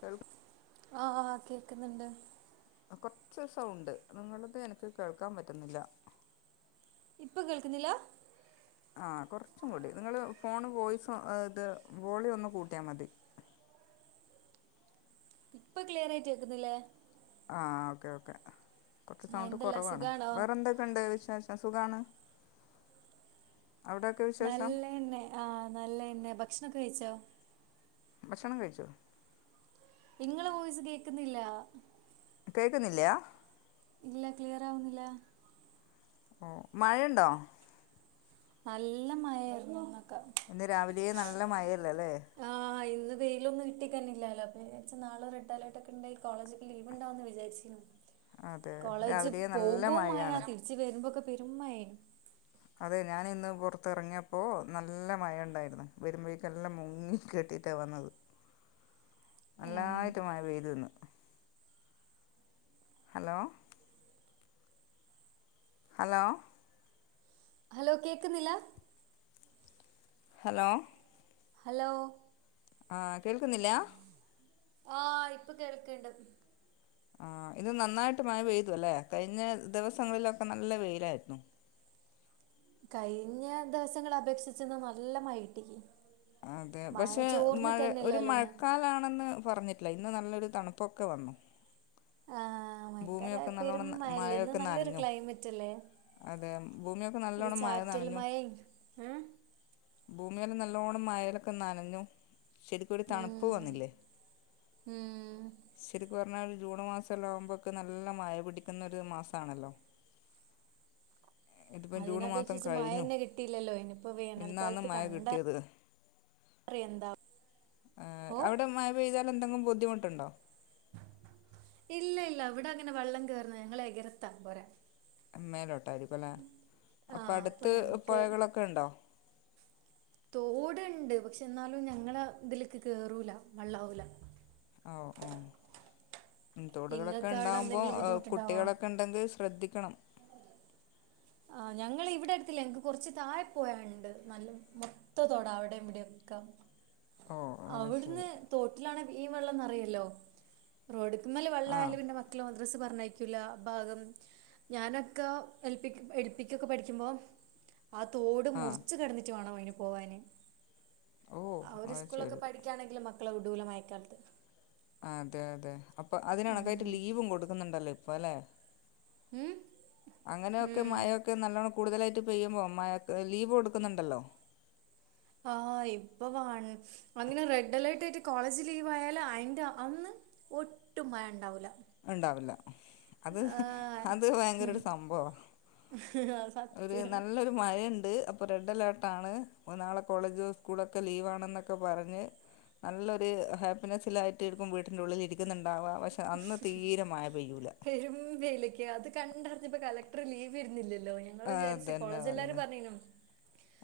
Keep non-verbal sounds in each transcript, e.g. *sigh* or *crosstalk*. കേൾ ആഹ ആ കേക്കുന്നുണ്ട്. കുറച്ച് സൗണ്ട് നിങ്ങളത് എനിക്ക് കേൾക്കാൻ പറ്റുന്നില്ല. ഇപ്പൊ കേൾക്കുന്നില്ല? ആ കൊറച്ചും കൂടി നിങ്ങള് ഫോണ് വോയിസ് ഇത് വോളിയം ഒന്ന് കൂട്ടിയാ മതി *inaudible* ഇപ്പൊ ക്ലിയറായിട്ട് കേക്കുന്നില്ലേ? ആ ഓക്കേ ഓക്കെ കുറച്ച് ആഹ് സൗണ്ട് എന്തെല്ലാ കുറവാണ് സുഖാണോ വേറെ എന്തൊക്കെണ്ട് വിശേഷം? സുഖാണ് നല്ലയന്നെ ആഹ് നല്ലയന്നെ ഭക്ഷണൊക്കെ കഴിച്ചോ ഭക്ഷണം കഴിച്ചു ഇങ്ങള് വോയിസ് കേക്കുന്നില്ല കേക്കുന്നില്ല്യ ഇല്ല ക്ലിയറാവുന്നില്ല ഓ മഴയുണ്ടോ? നല്ല മയാരുന്നു ഇന്ന് ഇന്ന് രാവിലെയേ നല്ല മയല്ലല്ലേ ആഹ് ഇന്ന് വെയിലൊന്നും ഇട്ടിക്കന്നില്ലല്ലോ പിനാച്ച് നാളെ റെഡ് അലർടട്ടൊകെണ്ടയി കോളജക്ക് ലീവ്ണ്ടാവു വിചാരിച്ചിനും അതെ കോളേജ് രാവിലെ നല്ല പോകുമ്പോ മയ മഴയാണ് തിരിച്ച് വരുമ്പോക്കെ പെരുമയനു അതെ ഞാനിന്ന് പുറത്തിറങ്ങിയപ്പോ നല്ല മഴ ഉണ്ടായിരുന്നു വരുമ്പേക്കെല്ലാം മുങ്ങി കെട്ടി കിട്ടാണ് വന്നത് ഏഹ് നല്ലായിട്ട് മഴ പെയ്തിന്ന് ഹലോ ഹലോ ഹലോ കേക്കുന്നില്ല ഹലോ ഹലോ ആഹ് കേൾക്കുന്നില്ല? ആഹ് ഇപ്പൊ കേൾക്കണ്ട് ആ ഇത് നന്നായിട്ട് മയപെയ്തു അലല്ലേ കഴിഞ്ഞ ദിവസങ്ങളിലൊക്കെ നല്ല വെയിലായിരുന്നു. കഴിഞ്ഞ ദിവസങ്ങളപേക്ഷിച്ചുന്ന് നല്ല മഴെട്ടി അതെ പക്ഷെ മഴ ഒരു മഴക്കാലാണെന്ന് പറഞ്ഞിട്ടില്ല ഇന്ന് നല്ലൊരു തണുപ്പൊക്കെ വന്നു ആഹ് മഴക്കാലായ ഭൂമിയൊക്കെ പെരും നല്ലോണ്ണം മഴല്ലേ ഇന്ന് മഴയൊക്കെ നല്ലൊരു നനഞ്ഞു ക്ലൈമറ്റ് അല്ലേ അതെ ഭൂമിയൊക്കെ ഒരു നല്ലോണ്ണം മഴ ചാറ്റൽ നനഞ്ഞു മഴയും ഏഹ് *unintelligible* നല്ലോണ്ണം മഴലൊക്കെ നനഞ്ഞു ശരിക്കും ഒരു തണുപ്പ് ഉം വന്നില്ലേ ഉം ശരിക്കും പിന്നാ ജൂൺമാസം എല്ലാവുമ്പ തെ നല്ല മഴ പിടിക്കുന്ന ഒരു മാസമാണല്ലോ ഇതിപ്പം ജൂൺ മാസം അതിനപേക്ഷിച്ച് മഴ കഴിഞ്ഞു തന്നെ കിട്ടിയില്ലല്ലോ ഇനിയിപ്പോ ഇന്നാണ് വേനൽക്കാലത്ത് മഴ കിട്ടിയത് കണ്ടറിഞ്ഞ് റി എന്താ എ ഓ അവിടെ മഴ പെയ്താൽ എന്തെങ്കിലും ബുദ്ധിമുട്ടുണ്ടോ? ഇല്ല ഇല്ല ഇവിടെ അങ്ങനെ വെള്ളം കേറന്ന് ഞങ്ങൾ എകരത്താ പോരെ മേലോട്ടായിരിക്കും അല്ലേ അപ്പൊ ആഹ് അടുത്ത് ഞങ്ങക്ക് പുഴകളൊക്കെ ഉണ്ടോ തോടുണ്ട് പക്ഷെ എന്നാലും ഞങ്ങള ഇതിലേക്ക് കേറൂല വെള്ളാവൂല ഓ ഓ തോടുകളൊക്കെ ഇങ്ങൾക്ക് അവിടെ ഉണ്ടാവുമ്പോ എന്തെങ്കിലും എ ബുദ്ധിമുട്ടുണ്ടാവോ കുട്ടികളൊക്കെ ഉണ്ടെങ്കിൽ ശ്രദ്ധിക്കണം. ആ ഞങ്ങളിവിടെ അടുത്തില്ല എനിക്ക് കുറച്ച് താഴെ പോയുണ്ട് നല്ല മൊത്തത്തോടാ അവിടെ ഇവിടെ ക്ക ഓ ഓ, അത് ശരി അവിടുന്ന് തോട്ടിലാണ ഈ വേവെള്ളംന്നറിയല്ലോ റോഡ് മല്ല വെള്ള ആ ആയാലു പിന്നെ മക്കള മദ്രസ് പറഞ്ഞയ്ക്കൂല ഭാഗം ഞാനൊക്കെ എൽ പ്പിക്ക് എൽ പ്പിക്കൊക്കെ പഠിക്കുമ്പോ ആ തോട് ആ മുറിച്ചു കടന്നിട്ട് വേണോ അയിന് പോവാന് ഓ ഒരു അത് സ്കൂളൊക്കെ ശരി പഠിക്കയാണെങ്കിലും മക്കളെ വിടൂലമായക്കാലത്ത് അതെ അതെ അപ്പൊ അതിണക്കായിട്ട് ഉം ലീവും കൊടുക്കുന്നുണ്ടല്ലോ ഇപ്പ അല്ലെ ഉം അങ്ങനെയൊക്കെ ഉം മഴൊക്കെ നല്ലോണം കൂടുതലായിട്ട് പെയ്യുമ്പോൾ മ ലീവ് കൊടുക്കുന്നുണ്ടല്ലോ ആഹ് ഇപ്പാണ് അങ്ങനെ റെഡ് അലേർട്ട് ആയിട്ട് കോളേജ് ലീവ് ആയാല് അയിന്റെ അന്ന് ഒട്ടും മഴ ഉണ്ടാവൂല ഉണ്ടാവില്ല അത് ആഹ് അത് ഭയങ്കര ഒരു സംഭവം ഒരു സത്യം നല്ലൊരു മഴയുണ്ട് ഇപ്പോൾ റെഡ് അലേർട്ടാണ് ഒ നാളെ കോളേജോ സ്കൂളൊക്കെ ലീവന്നെന്ന്ക്കെ പറഞ്ഞ് നല്ലൊരു ഹാപ്പിനെസിലായിട്ട് ചിലപ്പോ വീട്ടിന്റെ ഉള്ളിൽ ഇരിക്കുന്നുണ്ടാവാ പക്ഷെ അന്ന് തീരെ മഴ പെയ്യൂല പെരും വേയിലക്ക അത് കണ്ടറിഞ്ഞപ്പോ കലക്ടർ ലീവ് തരുന്നില്ലല്ലോ ട്ടോ ഞങ്ങൾ ആ, വിചാരിച്ച അതന്നെ കോളേജ എല്ലാരും പറയുന്നത് പറയുന്നു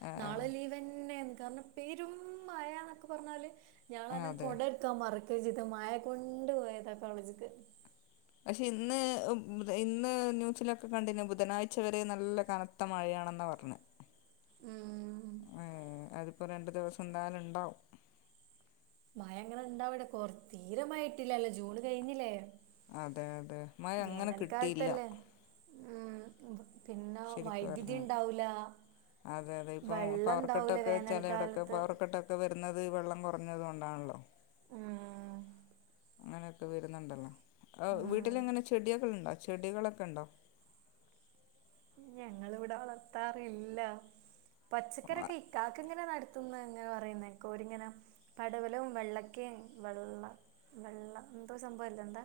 ആ നാളെ ലീവ്ന്നെ കാരണം പെരും മാഴന്നൊക്കെ പറഞ്ഞാല് ആ ഞാനാനെ അതെ കുട എടുക്കാൻ മറ ജിത് മഴ കൊണ്ട് പോയതാ കോളേജക്ക് പക്ഷെ ഇന്ന് ഇന്ന് ന്യൂസിലൊക്കെ കണ്ടു ബുധനാഴ്ച വരെ നല്ല കനത്ത മഴയാണ് ന്നാ പറഞ്ഞ ഉം ഉം അതിപ്പോ രണ്ട് ദിവസം എന്തായാലും ഉണ്ടാവും മഴ അങ്ങനെ ഇണ്ടാവവിടെ കൊറ തീരെ മഴ ഇട്ടില്ലല്ലോ ജൂണ് കഴിഞ്ഞില്ലേ അതെ അതെ മഴ അങ്ങനെ കിട്ടിയില്ല വേനൽക്കാലത്തല്ലേ ഉം വ- പിന്നെ ശരിക്ക് വൈദ്യുതി പറഞ്ഞാൽ ഉണ്ടാവൂല അതെ അതെ ഇപ്പൊ പവർക്കെട്ടൊക്കെ ചിലടൊക്കെ വേനൽക്കാലത്ത് പവർക്കെട്ടൊക്കെ വരുന്നത് വെള്ളം കുറ ഞ്ഞതുകൊണ്ടാണല്ലോ ഉം, അങ്ങനെയൊക്കെ വരുന്നുണ്ടല്ലോ ഉം, വീട്ടിലെങ്ങനെ ചെടിയൊക്കെ ഉണ്ട ചെടികളൊക്കെ ഉണ്ടോ ഞങ്ങളിവിടെ വളർത്താറില്ല ഓ ആ, പച്ചക്കറിക്കെ ഇക്കക്ക് ഇങ്ങനെ നടത്തുന്നങ്ങനെ പറയുന്നേ കോരിങ്ങനെ പടവലും വെള്ളക്കെ വെള്ള വെള്ള എന്തോ സംഭവല്ല എന്താ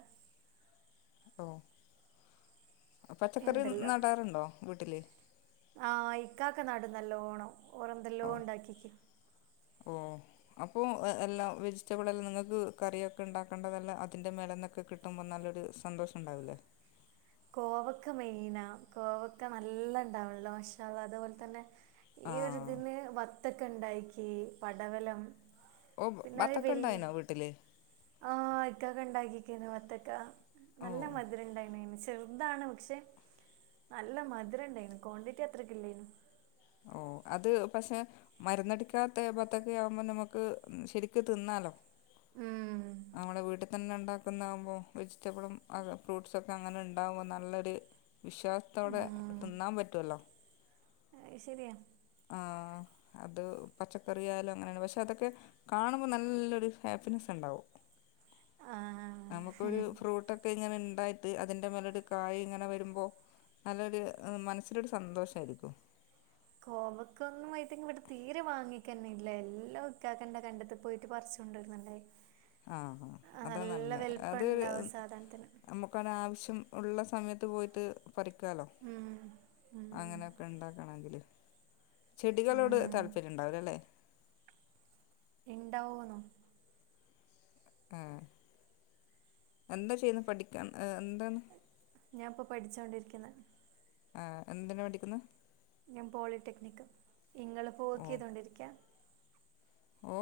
ഓ പച്ചക്കറി നടാറുണ്ടോ വീട്ടില് ആഹ് ഇക്കാക്കെ നാടും നല്ലോണം ഓറെന്തെല്ലോ ഓ ഉണ്ടാക്കിക്ക് ഓ അപ്പോൾ എല്ലാം വെജിറ്റബിൾ എല്ലാം നിങ്ങൾക്ക് കറിയൊക്കെ ഉണ്ടാക്കേണ്ടതല്ല അതിൻ്റെ മേലന്നൊക്കെ കിട്ടുമ്പോൾ നല്ല സന്തോഷം ഉണ്ടാവൂലേ കോവക്ക മെയിനാ കോവക്ക നല്ല ഇണ്ടാവുള്ളോ പക്ഷാ അ അതുപോലെ തന്നെ ഈ ആ ഒരുതിനു വത്തൊക്കെ ഉണ്ടക്കി പടവലം ഓ ബത്തൊക്കെ ഉണ്ടായിനോ *unintelligible* വീട്ടിൽ ആഹ് ഇക്കാക്ക ഇ ണ്ടാക്കി വത്തക്ക ഓ നല്ല മധുരംണ്ടായിന് ചെറുതാണ് പക്ഷെ നല്ല മധുരംണ്ടായിന ക്വാണ്ടിറ്റി അത്രക്ക ഇല്ലായിന് ഓ അത് പക്ഷെ മരുന്നടിക്കാത്ത പത്തൊക്കെ ആവുമ്പോ നമുക്ക് ശരിക്ക് തിന്നാലോ ഉം നമ്മുടെ വീട്ടിൽ തന്നെ ഉണ്ടാക്കുന്നാകുമ്പോൾ വെജിറ്റബിളും ഫ്രൂട്ട്സൊക്കെ അങ്ങനെ ഉണ്ടാകുമ്പോൾ നല്ലൊരു വിശ്വാസത്തോടെ ഉം തിന്നാൻ പറ്റുവല്ലോ അത് ശരിയാ ആഹ് അത് പച്ചക്കറിയാലും അങ്ങനെയാണ് പക്ഷെ അതൊക്കെ കാണുമ്പോൾ നല്ലൊരു ഹാപ്പിനെസ്സ് ഉണ്ടാവും ആ നമക്കൊരു ഫ്രൂട്ടൊക്കെ ഇങ്ങനെ ഇതായിട്ട് അതിന്റെ മേലട് കായ് ഇങ്ങനെ വരുമ്പോ നല്ലൊരു ഹ് മനസ്സിലൊരു സന്തോഷ ആയിരിക്കും കോവക്ക ഒന്നും ത്തി ഇവിടെ തീരെ വാങ്ങിക്കന്നെ ഇല്ല എല്ലാം ഇക്കാക്കണ്ട കണ്ടത്തി പോയിട്ട് പറച്ചുകൊണ്ട് വരും *unintelligible* ആഹ് അതാ നല്ല അത് വലിപ്പണ്ടാവും സാധനത്തിന് നമുക്ക് അത് ആവശ്യം ഉള്ള സമ യത്ത് പോയിട്ട് പറിക്കാലോ ഉം അങ്ങനെയൊക്കെ ഉണ്ടാക്കണങ്കിൽ ചെടികളോട് ഉം താല്പര്യംണ്ടാവ്‌ലല്ലേ ഇണ്ടാവ്വോന്നോ? അ എന്താ ചെയ്യുന്നെ പഠിക്കാ ഞാഇപ്പോ പഠിച്ചോണ്ടിരിന്നു. ആ എന്തിന് പഠിക്കന്ന്? ഞാൻ പോളിടെക്നിക്ക്. ഇങ്ങള്പ്പോവെക് ഓ ചെയ്തൊണ്ടിരിക്കാ? ഓ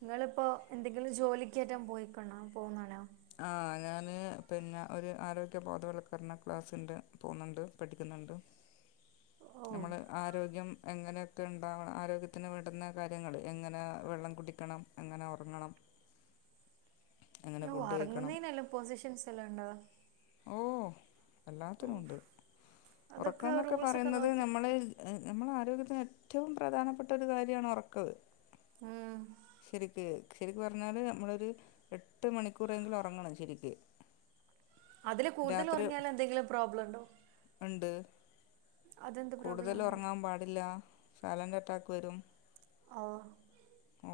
നിങ്ങളിപ്പോ എന്തെങ്കിലും ജോലിക്കോറ്റൊ പോയിക്കണോ പോന്നാണോ? ആ ഞാന് പിന്നെ ഒരു ആരോഗ്യബോധവൽക്കരണ ക്ലാസ്സിണ്ട് പോന്നുണ്ട് പഠിക്കുന്നുണ്ട് ണ്ട് നമ്മള് ഓ ആരോഗ്യം എങ്ങനെയൊക്കെ ഉണ്ടാവണം ആരോഗ്യത്തിന് വേണ്ടുന്ന കാര്യങ്ങൾ എങ്ങനെ വെള്ളം കുടിക്കണം എങ്ങനെ ഒറങ്ങണം ന് ഫുഡ് കഴിക്കണം ഒറങ്ങുന്നേനല്ലാം പൊസിഷൻസ് എല്ലാം ഉണ്ടോ? ഓ എല്ലാത്തിനും ഒണ്ട്. ഔഫ് അതൊക്കെ ഒറക്കോന്നൊക്കെ റൂൾസ് ഒക്കെ പറയുന്നത് നോക്കി നമ്മള് നമ്മളാ രോഗ്യത്തിന് ഏറ്റവും പ്രധാനപ്പെട്ട ഒരു കാര്യാണ് ഒറക്ക് ഉം ശരിക്ക് പറഞ്ഞാല് നമ്മളൊരു എട്ട് മണിക്കൂറെങ്കിലും ഒറങ്ങണം ശരിക്ക്. അതില് കൂടുതലൊറങ്ങിയാലെന്തെങ്കിലും പ്രോബ്ലണ്ടോ? ഇണ്ട് പ്രോബ്ലം കൂടുതൽ അങ്ങനെ ഒറങ്ങാൻ പാടില്ല സൈലന്റ് അറ്റാക്ക് വരും. ഓ ഓ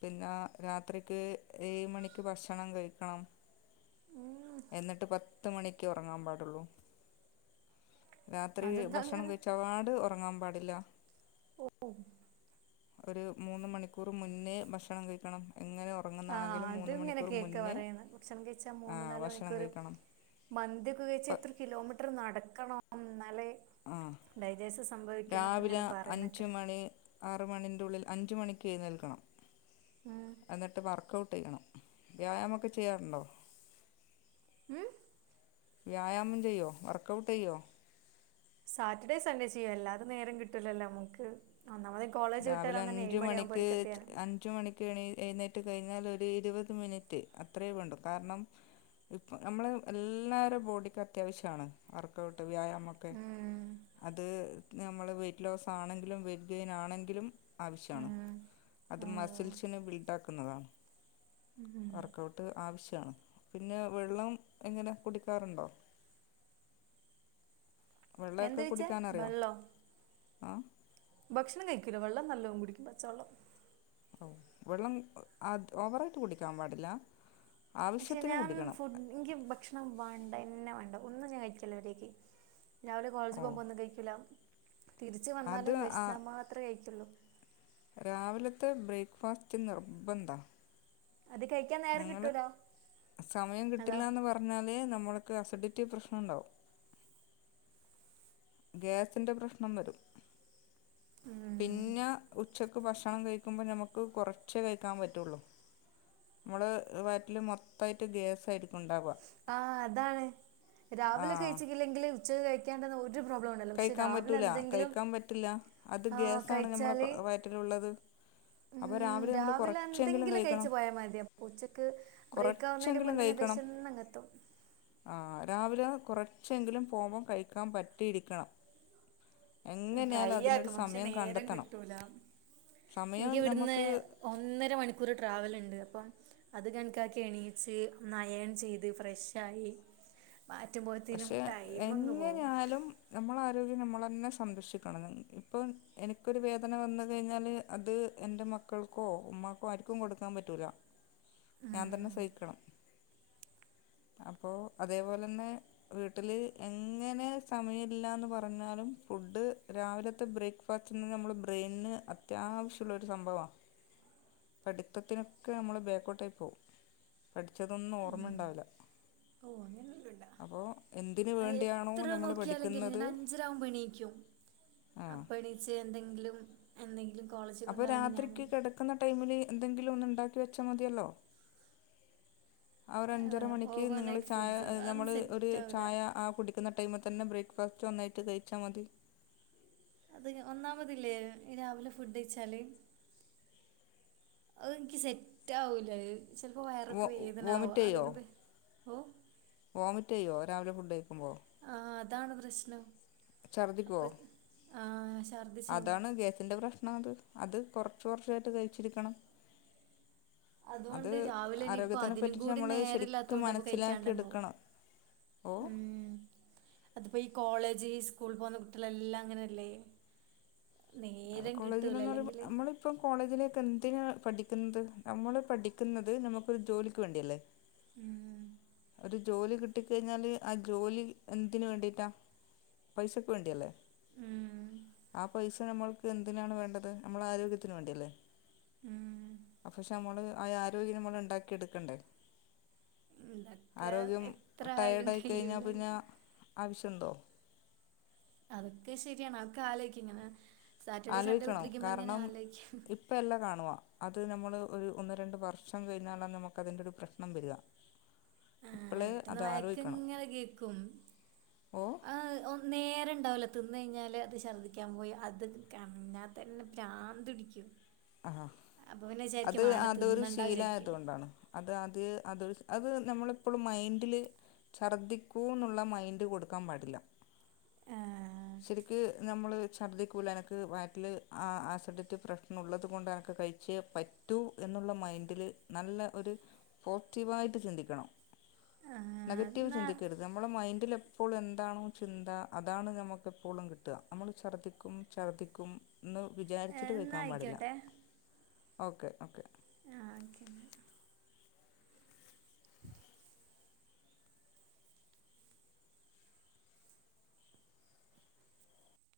പിന്നെ രാത്രിക്ക് ഏഴ് മണിക്ക് ഭക്ഷണം കഴിക്കണം. എന്നിട്ട് പത്ത് മണിക്ക് ഉറങ്ങാൻ പാടുള്ളൂ. രാത്രി അതെന്താ ഭക്ഷണം അങ്ങനെ കഴിച്ചപാട് ഒറങ്ങാൻ പാടില്ല ഒരു മൂന്ന് മണിക്കൂർ മുന്നേ ഭക്ഷണം കഴിക്കണം എങ്ങനെ ആ ഉറങ്ങുന്നതാണെങ്കിലും അതും മൂന്ന് ഇങ്ങനെ മണിക്കൂർ കേക്കാ മുന്നേ പറയുന്ന ഭക്ഷണം കഴിച്ചാ ആ മൂന്ന് നാല് ഭക്ഷണം മണിക്കൂറ് കഴിക്കണം മന്തിയൊക്കെ കഴിച്ചാ പ- ഇത്ര കിലോമീറ്റർ നടക്കണം എന്നാലെ ആ ഇങ്ങനെ രാവിലെ പറയുന്നൊക്കെ അഞ്ച് മണി മണിന്റുള്ളിൽ അഞ്ചു മണിക്കേഴുന്നേൽക്കണം ഉം എന്നിട്ടു വർക്ക്. *unintelligible* വ്യായാമം ഒക്കെ ചെയ്യാറുണ്ടോ? മം വ്യായാമം ചെയ്യോ, വർക്കഔട്ട് ചെയ്യോ? സാറ്റർഡേ സൺഡേ ചെയ്യും, അല്ലാതെ നേരം കിട്ടൂലല്ലോ നമുക്ക്. ഒന്നാമത് കോളേജ് വിട്ട് രാവിലെ വരാൻ തന്നെ ഏഴ് അഞ്ചു മണിയാകുമ്പോൾ മണിക്ക് ഒരുക്കെത്തിയാൽ അഞ്ചു മണിക്കെണീ എഴുനേറ്റ് റ്റു കഴിഞ്ഞാല് ഒരു ഇരുപത് മിനിറ്റ് അത്രയേ വേണ്ടു കാരണം ഇപ്പം നമ്മള് എല്ലാരെ ബോഡിക്ക് അത്യാവശ്യമാണ് വർക്കഔട്ട് വ്യായാമം. ഓക്കേ ഉം അത് നമ്മള് വെയിറ്റ്ലോസ് ആണെങ്കിലും വെയിറ്റ്ഗെയിൻ ആണെങ്കി ലും ആവിശ്യാണ് ഉം അത് ഉം മസിൽസിനെ ബില്ടാക്കുന്നതാണ്. ഉം വർക്കൗട്ട് ആവിശ്യാണ്, പിന്നെ വെള്ളം എങ്ങനെ കുടിക്കാറുണ്ടോ? വെള്ളോക്കെ എന്താ ചോദിച്ചേ കുടിക്കാനറിയോ വെള്ളോ ആ? ഭക്ഷണം കഴിക്കൂല വെള്ളം നല്ലോം കുടിക്കും പച്ചവെള്ളം. ഓ വെള്ളം അ ഓവറായിട്ട് കുടിക്കാൻ പാടില്ല പക്ഷെ ആവശ്യത്തിന് ഞാൻ കുടിക്കണം ഫുഡ് നിക്ക് ഭക്ഷണം വേണ്ടന്നെ വേണ്ട ഒന്നും ഞാൻ കഴിക്കില്ല മര്യാക്ക്, രാവിലെ കോളേജി ഓ പോകുമ്പോ ഒന്നും കഴിക്കില്ല തിരിച്ച് അത് വന്നാലും ആ വെശന്നാ മാത്രേ കഴിക്കുള്ളൂ. രാവിലത്തെ ബ്രേക്ക്ഫാസ്റ്റ് നിർബന്ധാ. അത് കഴിക്കാൻ നേരം നിങ്ങള് കിട്ടൂല സമയം അതാ കിട്ടില്ലാന്ന് പറഞ്ഞാലേ നമ്മള് ക്ക് അസിഡിറ്റി പ്രശ്നമുണ്ടാവും. ഗ്യാസിന്റെ പ്രശ്നം വരും ഉം. പിന്നെ ഉച്ചക്ക് ഭക്ഷണം കഴിക്കുമ്പോൾ നമുക്ക് കുറച്ചേ കഴിക്കാൻ പറ്റുള്ളു. നമ്മള് വയ്റ്റില് മൊത്തായിട്ട് ഗ്യാസായിരിക്കും ഉണ്ടാവുക ആഹ് അതാണ് രാവിലെ ആഹ് കഴിച്ചിക്കില്ലെങ്കില് ഉച്ചക്ക് കഴിക്കാണ്ടെന്ന്- ഒരു പ്രോബ്ലം ഉണ്ടല്ലോ പക്ഷെ കഴിക്കാൻ രാവിലെ പറ്റൂല എന്തെങ്കിലും കഴിക്കാൻ പറ്റില്ല അത് ആ, ഗ്യാസാണ് നമ്മുടെ കഴിച്ചാല് വയറ്റിലുള്ളത്. അപ്പം രാ ഉം, രാവിലെ എന്തെങ്കിലും കഴിച്ചു പോയാൽ മതി അപ്പ ഉച്ചക്ക് ബ്രേക്ക് ആവുന്നതിന് കുറച്ചെങ്കിലും മുന്നന്നെ കഴിക്കണം വെശന്ന് കത്തും. ആഹ് ആ രാവിലെ കുറച്ചെങ്കിലും പോമ്പോം കഴിക്കാൻ പറ്റിയിരിക്കണം എങ്ങനെയാലും ട്രൈ അതിനൊരു ആക്കും പക്ഷെ സമയം നേരം കണ്ടെത്തണം കിട്ടൂല സമയം എനിക്ക് ഇവിടുന്ന് നമുക്ക് ഒന്നര മണിക്കൂർ ട്രാവൽ ഉണ്ട് അപ്പൊ- അത് കണക്കാക്കി എണീച്ച് ഒന്നയൺ ചെയ്ത് ഫ്രഷ് ആയി പക്ഷെ എങ്ങനെയാലും നമ്മളാരോഗ്യം നമ്മളെ- ന്നെ സംരക്ഷിക്കണം ഇപ്പം എനിക്കൊരു വേദന വന്ന് കഴിഞ്ഞാല് അത് എൻ്റെ മക്കൾക്കോ- ഉമ്മാക്കൊ ആരിക്കും കൊടുക്കാൻ പറ്റൂല ഞാൻ തന്നെ ഉം സഹിക്കണം അപ്പോൾ അതേപോലെ തന്നെ വീട്ടില് എങ്ങനെ സമയില്ലന്ന് പറഞ്ഞാലും- ഫുഡ് രാവിലത്തെ ബ്രേക്ക്ഫാസ്റ്റ് നിന്ന് നമ്മളെ ബ്രെയിന് അത്യാവശ്യമുള്ളൊരു സംഭവാ പഠിത്തത്തിനൊക്കെ നമ്മള് ബേക്ക്ഔട്ടയി പോവും പഠിച്ചതൊന്നും ഓർമ്മ ഉം ണ്ടാവില്ല. ഓ അങ്ങനെല്ലാം ഉണ്ടാ അപ്പോൾ എന്തിന് വേണ്ടിയാണോ എത്ര ഞമ്മള് നോക്കിയാലെങ്കിലും പഠിക്കുന്നത് ആ അപ്പണീച്ച് എന്തെങ്കിലും എന്തെങ്കിലും- കോളേജിൽ അപ്പൊ കൊണ്ടുപോകാൻ ഞാൻ രാത്രിക്ക് കിടക്കുന്ന ടൈമില് എന്തെങ്കില- ഒന്ന് ണ്ടാക്കി വെച്ചാ മതിയല്ലോ ആ ഒരു അഞ്ചര മണിക്ക് നിങ്ങൾ ഓവർനൈറ്റ് ചായ ഫുഡ്സ് നമ്മൾ അതൊന്നും ഒരു സെറ്റ് ആവില്ല ചായ ആ കുടിക്കുന്ന ടൈമ- തന്നെ ബ്രേക്ക്ഫാസ്റ്റ് ഒന്നായിട്ട് കഴിച്ചാ മതി. അതിന് ഒന്നാമതില്ലേ രാവിലെ ഫുഡ് കഴിച്ചാല് അത് എനിക്ക് സെറ്റ് ആവൂലത് ചെലപ്പോ വോ വയറൊക്കെ വേദനവാ വോമിറ്റ് ചെയ്യോ അതിന് *unintelligible* *unintelligible* രാവിലെ ഫുഡ്‌ കയ്ക്കുമ്പോ ആഹ് അതാണ് പ്രശ്നം. ഛർദിക്കുവോ അപ്പൊ ആ ഛർദിച്ചാവും അതാണ് ഗേസിന്റെ പ്രശ്നാത് അത് കുറച്ച് കുറച്ചായിട്ട് കഴിച്ചിരിക്കണം. അത് അതുകൊണ്ട് രാവിലെ ഇനിയിപ്പോൾ ആരോഗ്യത്തിനെ അതിനും പറ്റിട്ട് കൂടി നമ്മള് ശരിക്കും നേരമില്ലാത്തതുകൊണ്ട് അപ്പോൾ മനസ്സിലാക്കി കഴിക്കാണ്ടങ്ങാവും എടുക്കണം. ഓ അതിപ്പോ ഈ കോളേജ് സ്കൂള് പോന്ന കുട്ടികളെല്ലാ ഇങ്ങനല്ലേ. കോളേജിലന്നറയുമ്പ നമ്മളിപ്പം കോളേജിലക്കെ എ- ത്തിനാ പഠിക്കുന്നത് നമ്മള് പഠിക്കുന്നത് നമുക്കൊരു ജോലിക്ക് വേണ്ടിയല്ലേ. ഉം ഒരു ജോലി കിട്ടിക്കഴിഞ്ഞാല് ആ ജോലി എന്തിന് വേണ്ടിറ്റാ? പൈസക്ക് വേണ്ടിയല്ലേ. ഉം, ആ പൈസ നമ്മൾക്ക് എന്തിനാണ് വേണ്ടത് നമ്മൾ ആരോഗ്യത്തിന് വേണ്ടിയല്ലേ. ഉം. അ പക്ഷെ നമ്മള് അ ആരോഗ്യം നമ്മൾ ഇണ്ടാക്കിയെടുക്കണ്ടേ. എന്ത ആരോഗ്യം ടയേർഡായി കഴിഞ്ഞാ പിന്നാ ആവശ്യണ്ടോ? അതൊക്കെ ശരിയാണ് അ ഒക്കെ ആലോയ്ക്കിങ്ങനെ- ആലോയിക്കണം കാരണം ഇപ്പയല്ല കാണുവ അ ത് നമ്മള് ഒരു ഒന്ന് രണ്ട് വർഷം കഴിഞ്ഞാല നമുക്കതിൻ്റെ ഒരു പ്രശ്നം വരിക ആഹ് ഇപ്പോഴേ വീട്ട്ന്ന് അത് ആലോചിക്കണം വയക്കിങ്ങനെ കേക്കും ഓ ആഹ് ഒന്ന് നേരണ്ടാവല. ത്തിന്ന് കയിഞ്ഞാല് അത് ഛർദ്ദിക്കാൻ പോയി അത് കഞ്ഞാ തന്നെ പ്രാന്തുടിക്കും ആഹ് അത് അതൊരു തിന്നണ്ട ശീല വിചാരിക്കും ആയതുകൊണ്ടാണ് അത് അത് അതൊരു- അത് നമ്മളിപ്പളും മൈന്റില് ഛർദ്ദിക്കൂന്നുള്ള മൈൻഡ് കൊടുക്കാൻ പാടില്ല ആ, ശരിക്ക് നമ്മള് ഛർദിക്കൂല. എനക്ക് വയറ്റില് അ ആസിഡറ്റ് പ്രശ്നം ഉള്ളത് കൊണ്ട് എനക്ക് കഴിച്ചേ പറ്റൂ എന്നുള്ള മൈൻഡില് നല്ല ഒരു പോറ്റീവായിട്ട് ചിന്തിക്കണം ആ, നെഗറ്റീവ് എന്നാ ചിന്തിക്കരുത്. നമ്മളെ മൈൻഡില് എപ്പോളും എന്താണോ ചിന്ത അതാണ് നമുക്ക് എപ്പോളും കിട്ട. നമ്മൾ ഛർദ്ദിക്കും ഛർദ്ദിക്കും ന്ന് വിചാരിച്ചിട്ട് എന്നാ നിക്കാൻ പാടില്ല ആയിക്കോട്ടെ ഓക്കെ ഓക്കെ ആഹ് ഓക്കെന്ന